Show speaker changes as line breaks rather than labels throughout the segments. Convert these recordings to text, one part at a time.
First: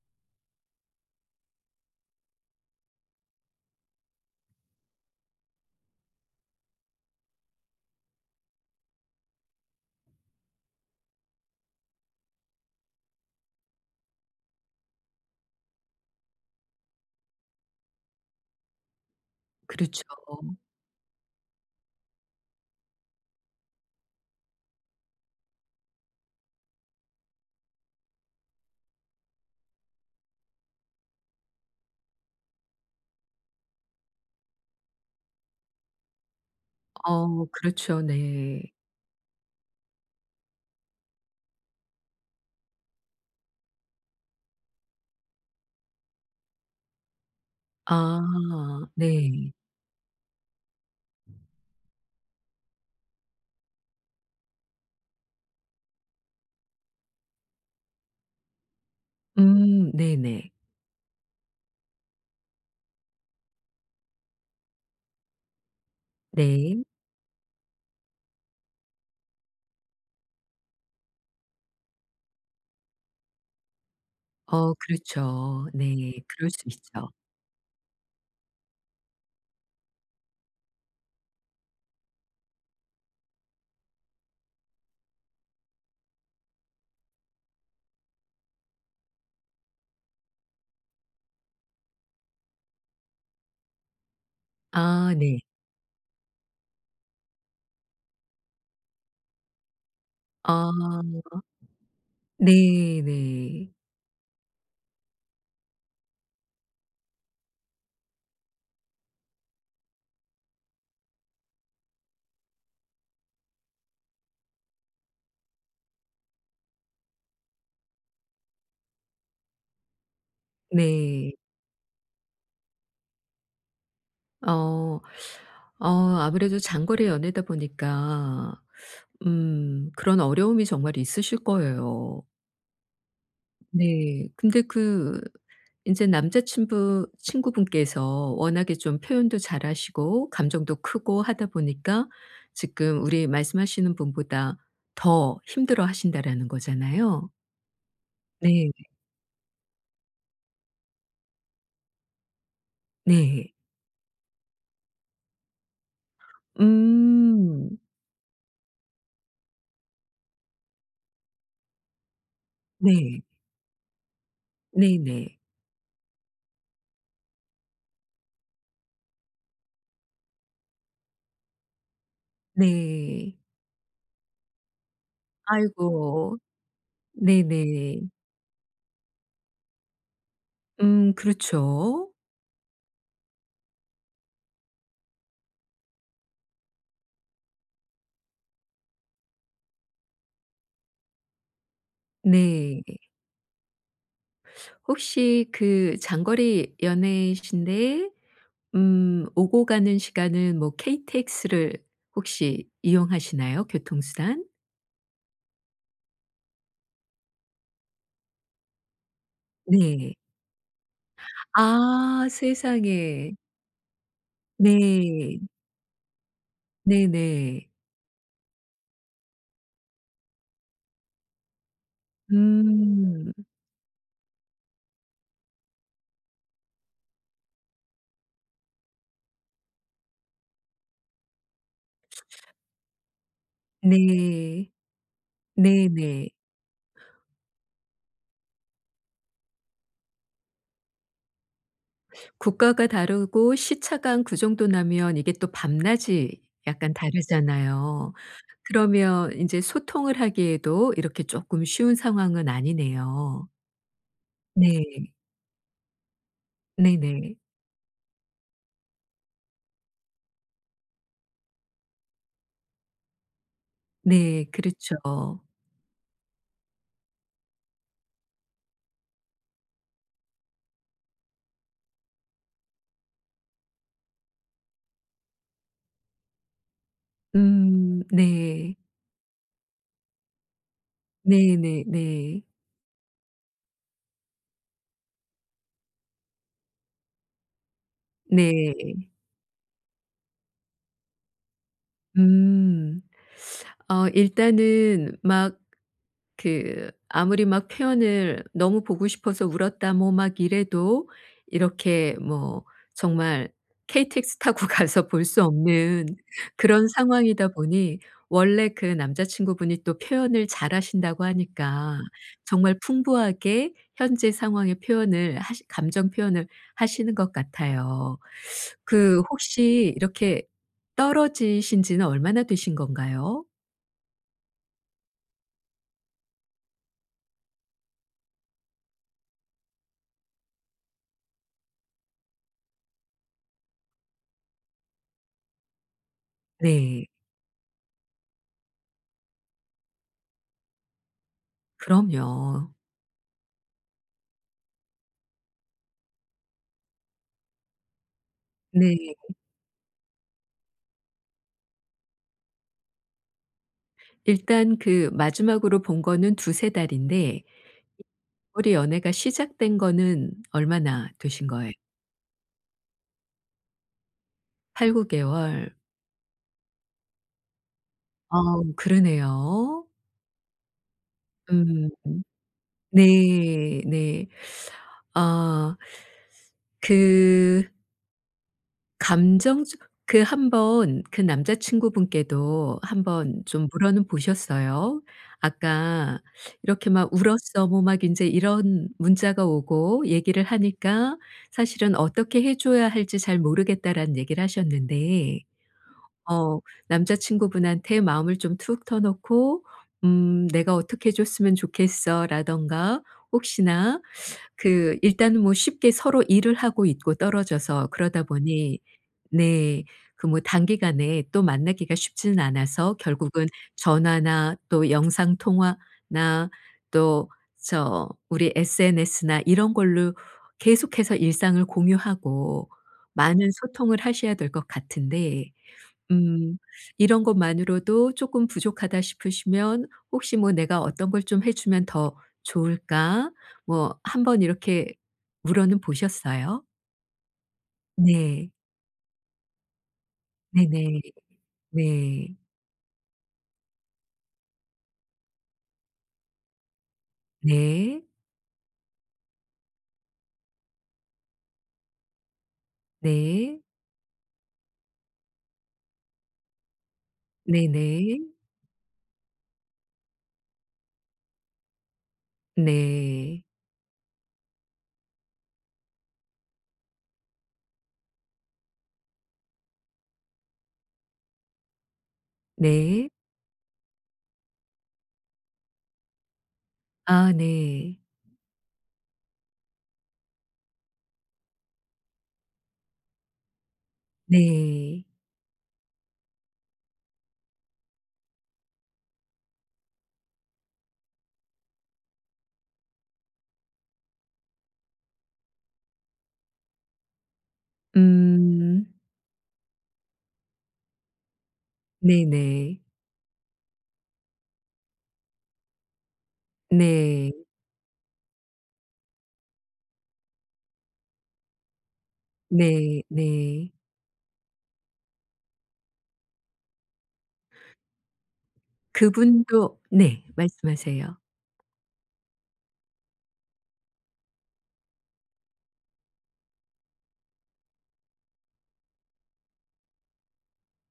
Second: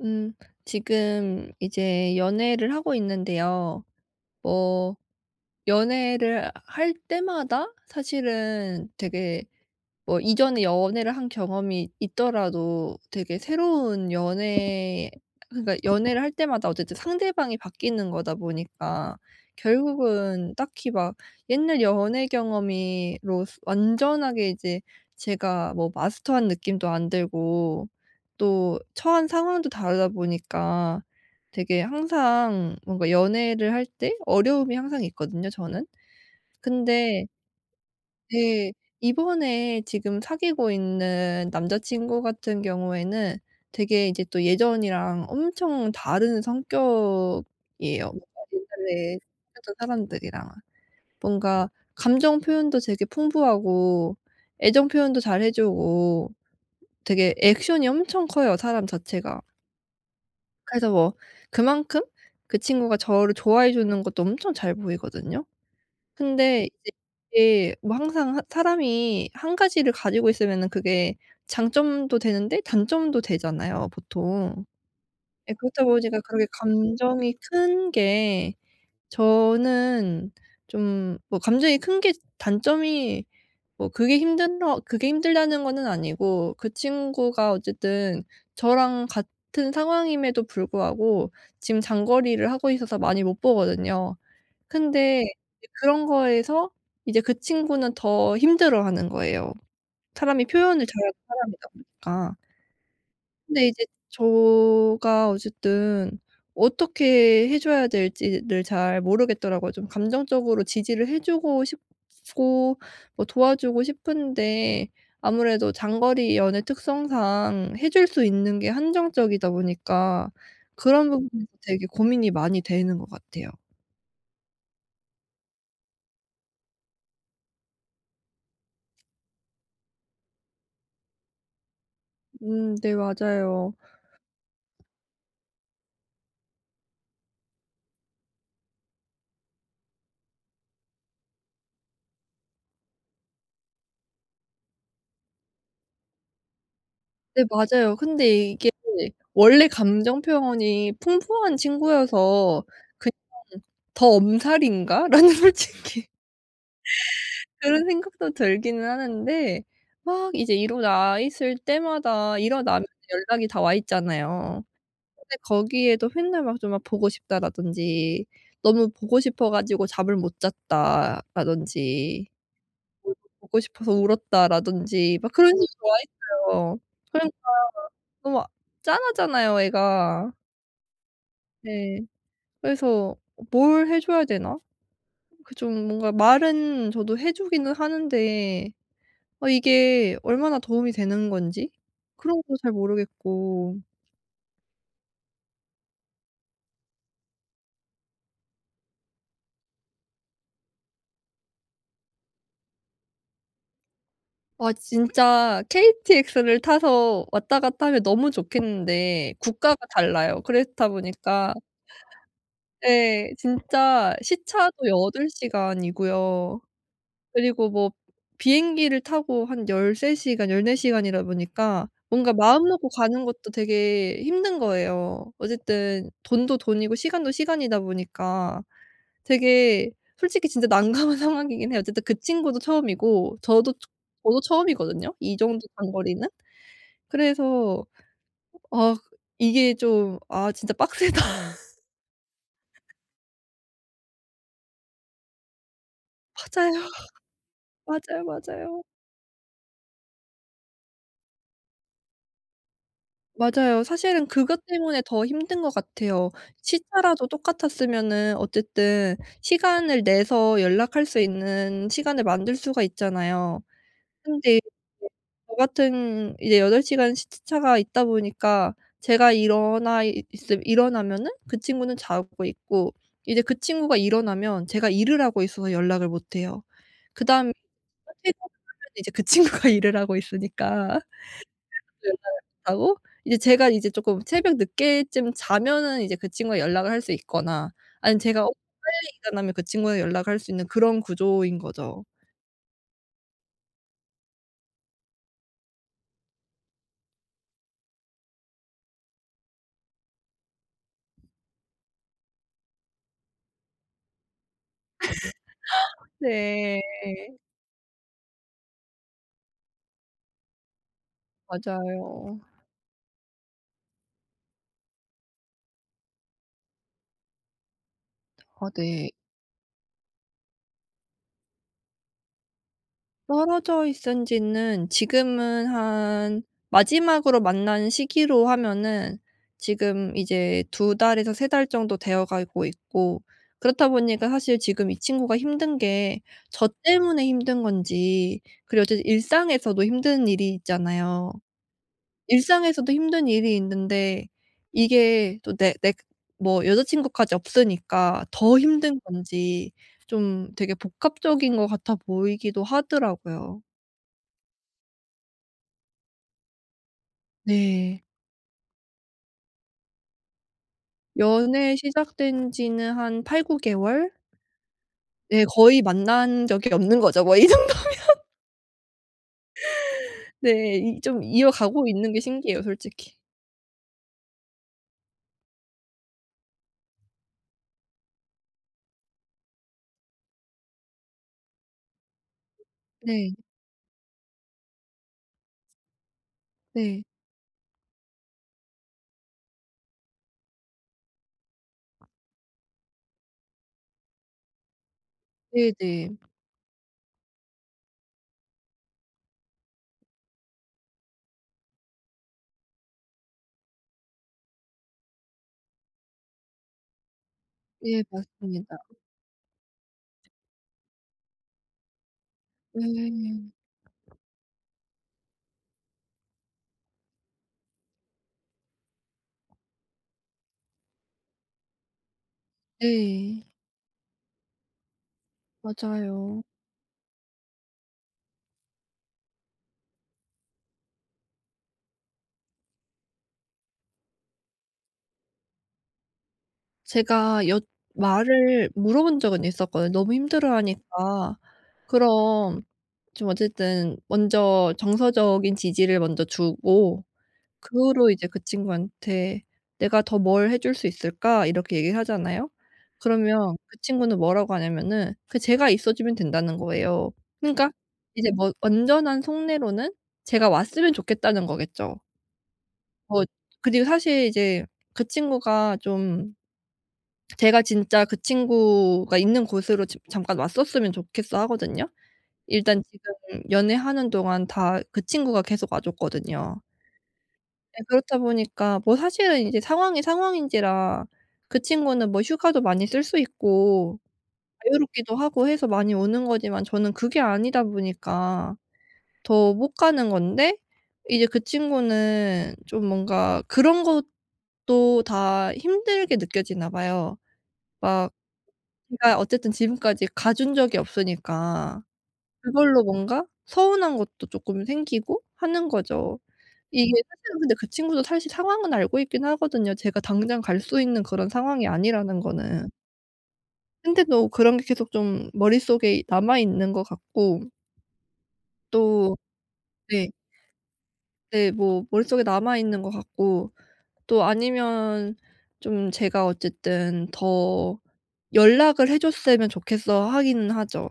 음, 지금 이제 연애를 하고 있는데요. 뭐, 연애를 할 때마다 사실은 되게 뭐 이전에 연애를 한 경험이 있더라도 되게 새로운 연애, 그러니까 연애를 할 때마다 어쨌든 상대방이 바뀌는 거다 보니까
그렇죠.
결국은 딱히 막 옛날 연애 경험이로 스 완전하게 이제 제가 뭐 마스터한 느낌도 안 들고 또 처한 상황도 다르다 보니까 되게 항상 뭔가 연애를 할 때 어려움이 항상 있거든요, 저는. 근데
그렇죠. 네.
네. 이번에 지금 사귀고 있는 남자친구 같은 경우에는 되게 이제 또 예전이랑 엄청 다른 성격이에요. 뭔가
아
옛날에
네.
사귀었던 사람들이랑은. 뭔가 감정 표현도 되게 풍부하고 애정 표현도 잘해 주고 되게 액션이 엄청 커요, 사람 자체가.
네네.
그래서 뭐 그만큼 그 친구가 저를 좋아해 주는 것도 엄청 잘 보이거든요. 근데
네.
이제 이게 뭐 항상 하 사람이 한 가지를 가지고 있으면은 그게 장점도 되는데 단점도 되잖아요, 보통. 예,
그렇죠.
그렇다
네.
보니까 그렇게
그럴 수 있죠.
감정이 큰 게, 저는 좀 뭐 감정이 큰 게 단점이 뭐 그게 힘들다는 거는 아니고, 그 친구가 어쨌든 저랑 같은 상황임에도 불구하고 지금 장거리를 하고 있어서 많이 못 보거든요.
아
근데
네.
이제 그런 거에서 이제 그 친구는 더 힘들어하는 거예요. 사람이 표현을 잘하는
아
사람이다 보니까. 근데
네네.
이제 제가 어쨌든 어떻게 해 줘야 될지를 잘 모르겠더라고요. 좀 감정적으로 지지를 해 주고 싶고 뭐 도와주고 싶은데 아무래도 장거리 연애 특성상 해줄 수 있는 게 한정적이다 보니까 그런
네.
부분에서 되게 고민이 많이 되는 것 같아요.
어 어 아무래도 장거리 연애다 보니까 그런 어려움이 정말 있으실 거예요.
네, 맞아요.
네. 근데 인제 남자친부 친구분께서 워낙에 좀 표현도 잘하시고 감정도 크고 하다 보니까, 지금 우리 말씀하시는 분보다 더 힘들어하신다라는 거잖아요.
네, 맞아요. 근데 이게
네.
원래 감정 표현이 풍부한 친구여서 그냥
네.
'더 엄살인가?'라는 솔직히
음.
그런 생각도 들기는 하는데, 막 이제 일어나 있을 때마다 일어나면
네.
연락이 다 와 있잖아요. 근데
네네.
거기에도 맨날 막 좀 막 "보고 싶다라든지 "너무 보고 싶어 가지고 잠을 못 잤다라든지 뭐 뭐
네.
"보고 싶어서 울었다."라든지 막 그런 식으로 와
아이고.
있어요. 그러니까
네네.
너무 짠하잖아요, 애가. 네.
그렇죠.
그래서 뭘 해 줘야 되나? 그 좀 뭔가 말은 저도 해 주기는 하는데, 아 이게 얼마나 도움이 되는 건지 그런 것도 잘
네.
모르겠고.
혹시 그 장거리 연애이신데 오고 가는 시간은 뭐 KTX를 혹시 이용하시나요? 교통수단?
아 진짜 KTX를 타서 왔다 갔다 하면 너무 좋겠는데, 국가가
네.
달라요. 그렇다 보니까,
아 세상에.
예 진짜 시차도
네.
8 시간이고요.
네네.
그리고 뭐 비행기를 타고 한 13 시간 14 시간이다 보니까 뭔가 마음 먹고 가는
음.
것도 되게 힘든 거예요. 어쨌든 돈도 돈이고 시간도 시간이다 보니까, 되게 솔직히 진짜 난감한 상황이긴 해요. 어쨌든 그 친구도 처음이고 저도
네.
처음이거든요, 이 정도 장거리는.
네네.
그래서 아, 이게 좀 '아 진짜 빡세다.'
국가가 다르고 시차가 한 그 정도 나면 이게 또 밤낮이
맞아요.
약간 다르잖아요.
맞아요, 맞아요.
그러면 인제 소통을 하기에도 이렇게 쪼끔 쉬운 상황은 아니네요.
맞아요. 사실은 그것 때문에
네.
더 힘든 것 같아요. 시차라도
네네.
똑같았으면은 어쨌든 시간을 내서 연락할 수 있는 시간을 만들 수가 있잖아요.
네.
근데 이제
그렇죠.
저 같은 이제 8 시간 시차가 있다 보니까 제가 일어나면은 그 친구는 자고 있고, 이제 그 친구가 일어나면 제가 일을 하고 있어서 연락을 못 해요. 그다음에 퇴근을
네.
하면 이제 그 친구가 일을 하고 있으니까.
네네
연락을
네.
못하고, 이제 제가 이제 쪼끔 새벽 늦게쯤 자면은 이제 그 친구와 연락을 할 수 있거나, 아니면 제가 엄청
네.
빨리 일어나면 그 친구랑 연락을 할 수 있는 그런 구조인 거죠.
음. 일단은 막 그 아무리 막 표현을 너무 보고 싶어서 울었다 뭐 막 이래도, 이렇게 뭐 정말 KTX 타고 가서 볼 수 없는
네.
그런 상황이다 보니, 원래 그 남자친구분이 또 표현을 잘하신다고 하니까
맞아요.
정말 풍부하게 현재 상황의 표현을 하시 감정 표현을 하시는 것 같아요.
아 네.
그 혹시 이렇게 떨어지신 지는 얼마나 되신 건가요?
떨어져 있은 지는 지금은 한, 마지막으로 만난 시기로 하면은 지금 이제 두 달에서 3 달 정도 되어 가고 있고, 그렇다 보니까 사실 지금 이 친구가 힘든 게 저
네.
때문에 힘든 건지, 그리고 어쨌든 일상에서도 힘든 일이 있잖아요.
그럼요.
일상에서도 힘든 일이 있는데, 이게 또 내 뭐 여자 친구까지 없으니까 더 힘든
네.
건지, 좀 되게 복합적인 것 같아 보이기도 하더라고요.
일단 그 마지막으로 본 거는 두세 달인데,
네.
우리 연애가 시작된 거는 얼마나 되신 거예요?
연애 시작된 지는 한 8-9 개월?
8-9
네,
개월.
거의 만난 적이 없는 거죠. 뭐 이 정
아 그러네요.
네. 이 좀 이어가고
음.
있는 게 신기해요, 솔직히.
네. 네. 아그 감정적 그 한 번 그 남자친구분께도
네.
한번 좀 물어는 보셨어요? 아까 이렇게
네.
막 "울었어." 뭐 막 인제 이런 문자가 오고 얘기를 하니까, 사실은 "어떻게 해 줘야 할지 잘 모르겠다."라는 얘기를 하셨는데.
네네.
어 남자친구분한테 마음을 좀 툭 터놓고, "내가 어떻게 해 줬으면 좋겠어."라든가 혹시나. 그 일단은 뭐 쉽게 서로 일을 하고 있고 떨어져서
예
그러다
맞습니다.
보니, 네. 그 뭐 단기간에 또 만나기가 쉽지는
예.
않아서,
네.
결국은 전화나 또 영상 통화나 또 저 우리 SNS나 이런 걸로 계속해서 일상을 공유하고
네.
많은 소통을 하셔야 될 것 같은데.
맞아요.
음. 이런 것만으로도 조금 부족하다 싶으시면 혹시 뭐 '내가 어떤 걸 좀 해 주면 더 좋을까?' 뭐 한번 이렇게 물어는 보셨어요?
제가 여
네.
말을 물어본 적은 있었거든요. 너무
네네.
힘들어하니까.
네.
그럼 좀 어쨌든 먼저 정서적인 지지를 먼저 주고, 그
네.
후로 이제 그 친구한테 "내가 더 뭘 해줄 수 있을까?" 이렇게 얘기를 하잖아요. 그러면
네.
그 친구는 뭐라고 하냐면은, 그 제가 있어 주면 된다는 거예요. 그러니까
네네.
이제 뭐 완전한 속내로는 제가 왔으면 좋겠다는 거겠죠. 뭐
네.
그리고 사실 이제 그 친구가 좀, 제가 진짜 그 친구가 있는 곳으로 지 잠깐 왔었으면 좋겠어 하거든요. 일단
네.
지금 연애하는 동안 다 그 친구가 계속 와 줬거든요.
아
네
네.
그렇다 보니까, 뭐 사실은 이제 상황이 상황인지라 그 친구는 뭐 휴가도 많이 쓸 수 있고
네.
자유롭기도 하고 해서 많이 오는 거지만, 저는 그게 아니다 보니까 더 못 가는 건데, 이제 그 친구는 좀 뭔가 그런 것도 다 힘들게 느껴지나 봐요. 막
음.
제가 어쨌든 지금까지 가준 적이 없으니까
네네.
그걸로 뭔가 서운한 것도 쪼끔 생기고 하는 거죠. 이게
네.
사실은, 근데 그 친구도 사실 상황은 알고 있긴 하거든요, 제가 당장 갈 수 있는 그런 상황이 아니라는 거는.
네. 네.
근데도 그런 게 계속 좀 머릿속에 남아 있는 것 같고, 또
그분도,
네.
네. 말씀하세요.
네 뭐 머릿속에 남아 있는 것 같고, 또 아니면 좀 제가 어쨌든 "더 연락을 해 줬으면 좋겠어." 하기는 하죠.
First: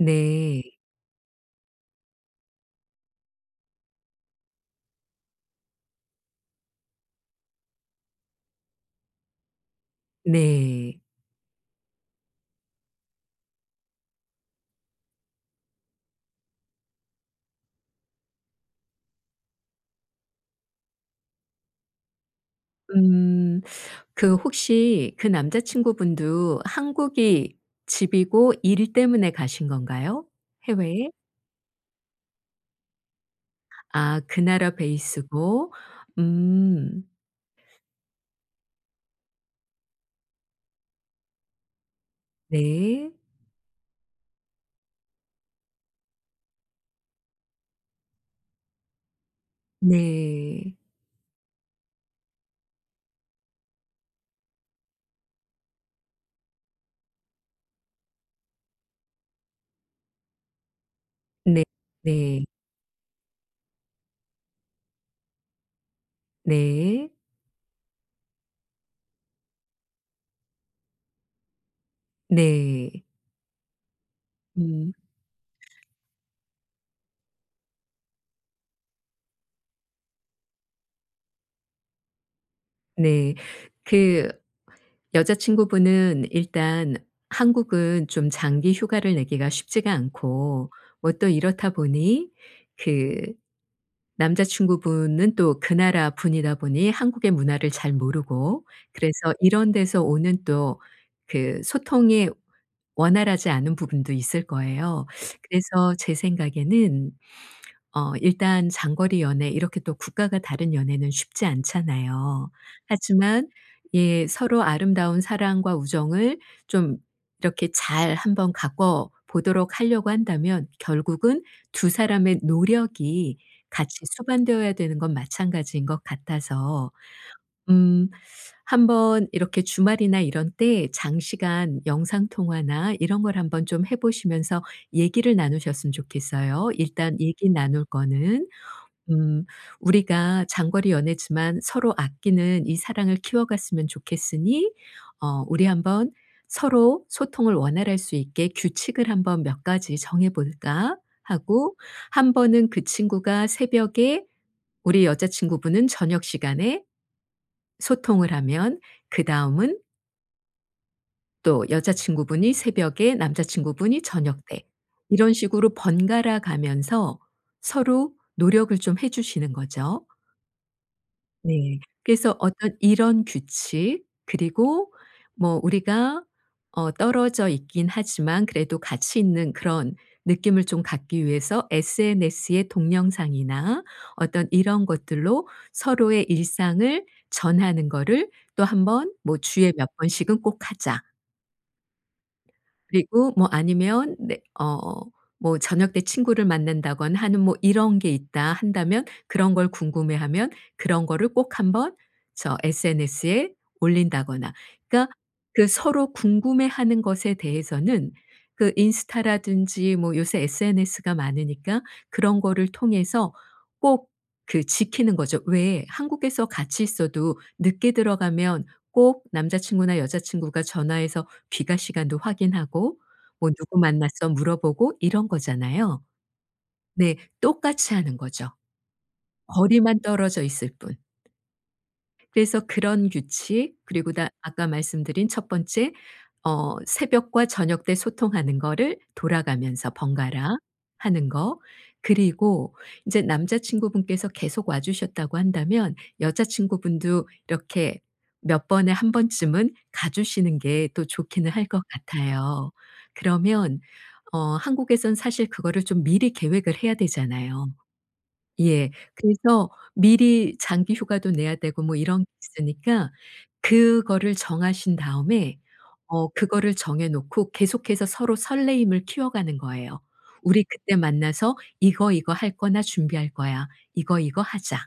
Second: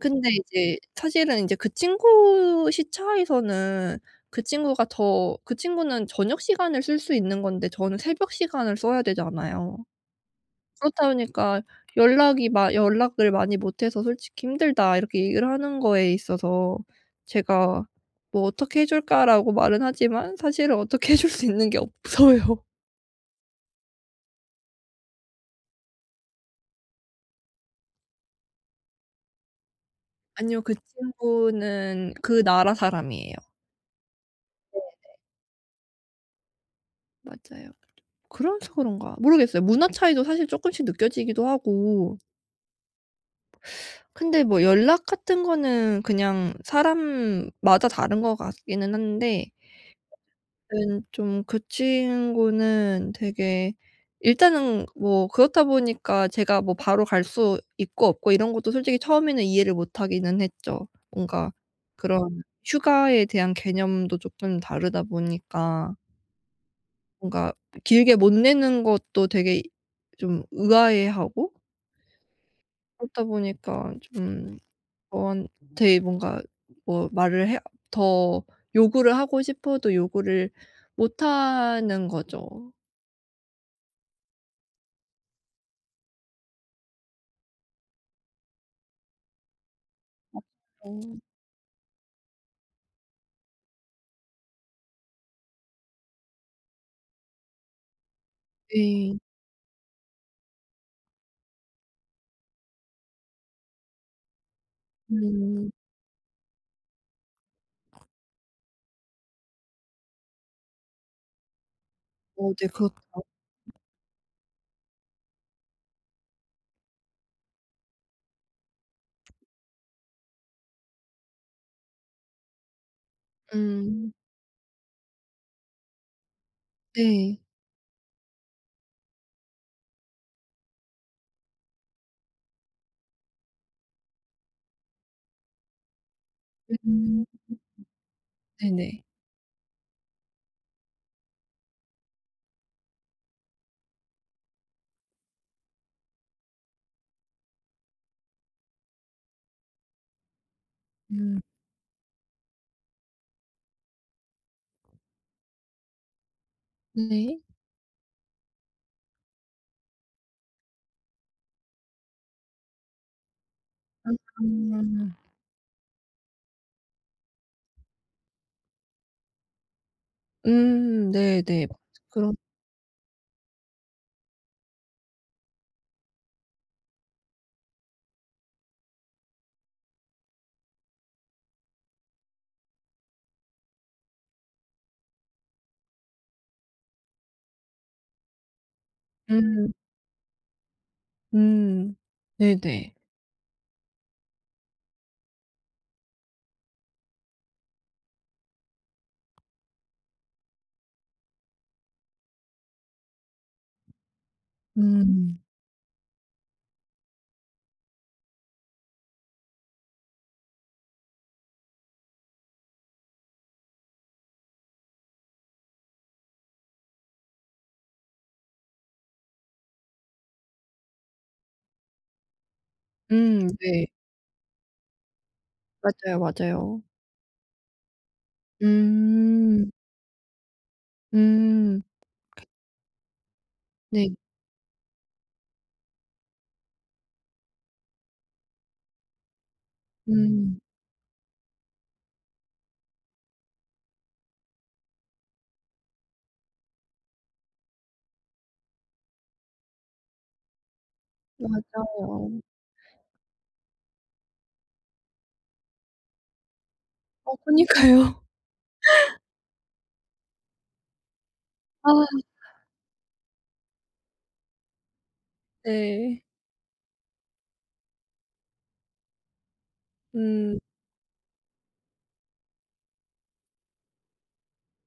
근데 이제 사실은 인제 그 친구 시차에서는 그 친구가 더 그 친구는 저녁 시간을 쓸 수 있는 건데 저는 새벽 시간을 써야 되잖아요.
네.
그렇다 보니까 연락이 마 "연락을 많이 못 해서 솔직히 힘들다." 이렇게 얘기를 하는 거에 있어서 제가 뭐 "어떻게 해 줄까?"라고 말은 하지만, 사실은 어떻게 해줄 수 있는 게 없어요.
음. 그 혹시 그 남자친구분도 한국이 집이고 일 때문에 가신 건가요?
아니요. 그
해외에?
친구는 그 나라 사람이에요.
아 그 나라 베이스고. 음.
맞아요. 그래서 그런가 모르겠어요. 문화 차이도 사실 쪼끔씩 느껴지기도 하고,
네.
근데 뭐 연락 같은 거는 그냥 사람마다 다른 것 같기는 한데,
네.
은 좀 그 친구는 되게, 일단은 뭐 그렇다 보니까 제가 뭐 바로 갈 수 있고 없고 이런 것도 솔직히 처음에는 이해를 못 하기는 했죠. 뭔가
네.
그런
네.
휴가에 대한 개념도 쪼끔 다르다 보니까
네.
뭔가 길게 못 내는 것도 되게 좀 의아해하고,
네.
그러다 보니까 좀
음.
저한테 뭔가 뭐 말을 해 더 요구를 하고 싶어도 요구를 못 하는 거죠.
네. 그 여자친구분은 일단 한국은 좀 장기 휴가를 내기가 쉽지가
어
않고, 뭐 또 이렇다 보니, 그 남자친구분은 또 그 나라 분이다 보니 한국의 문화를 잘 모르고,
네.
그래서 이런 데서 오는 또 그 소통이 원활하지 않은 부분도 있을 거예요.
음.
그래서 제 생각에는 일단 장거리 연애, 이렇게 또 국가가 다른 연애는 쉽지 않잖아요.
어 네 그렇다.
하지만 예 서로 아름다운 사랑과 우정을 좀 이렇게 잘 한번 가꿔 보도록 하려고 한다면, 결국은 두 사람의 노력이 같이
음.
수반되어야 되는 건 마찬가지인 것 같아서.
네.
음. 한번 이렇게 주말이나 이런 때 장시간 영상 통화나 이런 걸 한번 좀 해 보시면서 얘기를 나누셨으면 좋겠어요. 일단
음.
얘기 나눌 거는
네네.
음 "우리가 장거리 연애지만 서로 아끼는 이 사랑을 키워갔으면 좋겠으니, 우리 한번 서로 소통을 원활할 수 있게 규칙을 한번 몇 가지 정해 볼까?"
음.
하고, 한 번은 그 친구가 새벽에 우리 여자친구분은 저녁 시간에
네.
소통을 하면, 그다음은 또 여자친구분이 새벽에 남자친구분이
아.
저녁 때 이런 식으로 번갈아 가면서 서로 노력을 좀 해 주시는 거죠.
네네.
네. 그래서
그런.
어떤 이런 규칙, 그리고 뭐 우리가 떨어져 있긴 하지만 그래도 가치 있는 그런 느낌을 좀 갖기 위해서 SNS의 동영상이나 어떤 이런 것들로 서로의 일상을 전하는 거를 또 한번, 뭐 '주에
음.
몇 번씩은 꼭 하자.'
음. 네네.
그리고 뭐 아니면 네 뭐 저녁 때 친구를 만난다거나 하는 뭐 이런 게 있다 한다면 그런 걸 궁금해하면, 그런 거를 꼭 한번 저 SNS에 올린다거나. 그러니까
음.
그 서로 궁금해하는 것에 대해서는 그 인스타라든지 뭐 요새 SNS가 많으니까, 그런 거를 통해서 꼭 그 지키는 거죠. 왜 한국에서 같이 있어도 늦게 들어가면 꼭 남자친구나 여자친구가 전화해서 귀가 시간도 확인하고 뭐 "누구
네.
만났어?" 물어보고 이런 거잖아요.
맞아요, 맞아요.
네. 똑같이 하는 거죠.
음.
거리만 떨어져 있을 뿐.
음.
그래서 그런 규칙, 그리고
네.
다 아까 말씀드린 첫 번째 새벽과 저녁 때 소통하는 거를 돌아가면서 번갈아
음.
하는 거. 그리고 인제 남자친구분께서 계속 와 주셨다고 한다면 여자친구분도 이렇게 몇 번에 한 번쯤은 가 주시는 게 또 좋기는 할 것
맞아요.
같아요. 그러면 한국에선 사실 그거를 좀 미리 계획을 해야
어
되잖아요.
그니까요.
예. 그래서 미리 장기 휴가도 내야 되고 뭐
아
이런 게 있으니까, 그거를 정하신 다음에
네.
그거를 정해 놓고 계속해서 서로 설레임을 키워가는 거예요.
음.
"우리 그때 만나서 이거, 이거 할 거나 준비할 거야. 이거, 이거 하자."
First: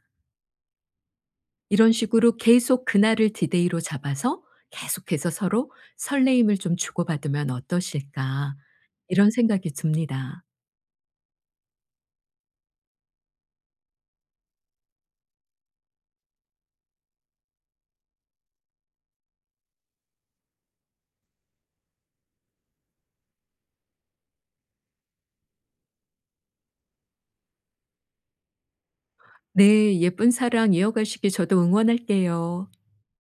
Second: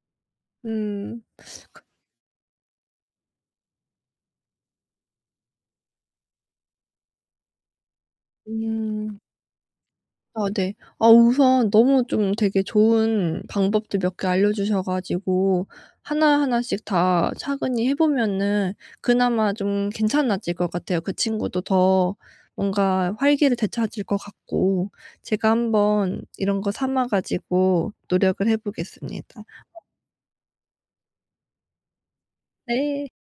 음.
이런 식으로 계속 그날을 디데이로 잡아서, 계속해서 서로 '설레임을 좀 주고받으면 어떠실까?'
음.
이런 생각이 듭니다.
아 네. 아 우선 너무 좀 되게 좋은 방법들 몇 개 알려주셔 가지고 하나하나씩 다 차근히 해 보면은 그나마 좀 괜찮아질 것 같아요. 그 친구도 더 뭔가 활기를 되찾을 것 같고. 제가 한번 이런 거 삼아 가지고 노력을 해 보겠습니다.
네. 예쁜 사랑 이어가시길 저도 응원할게요.
네.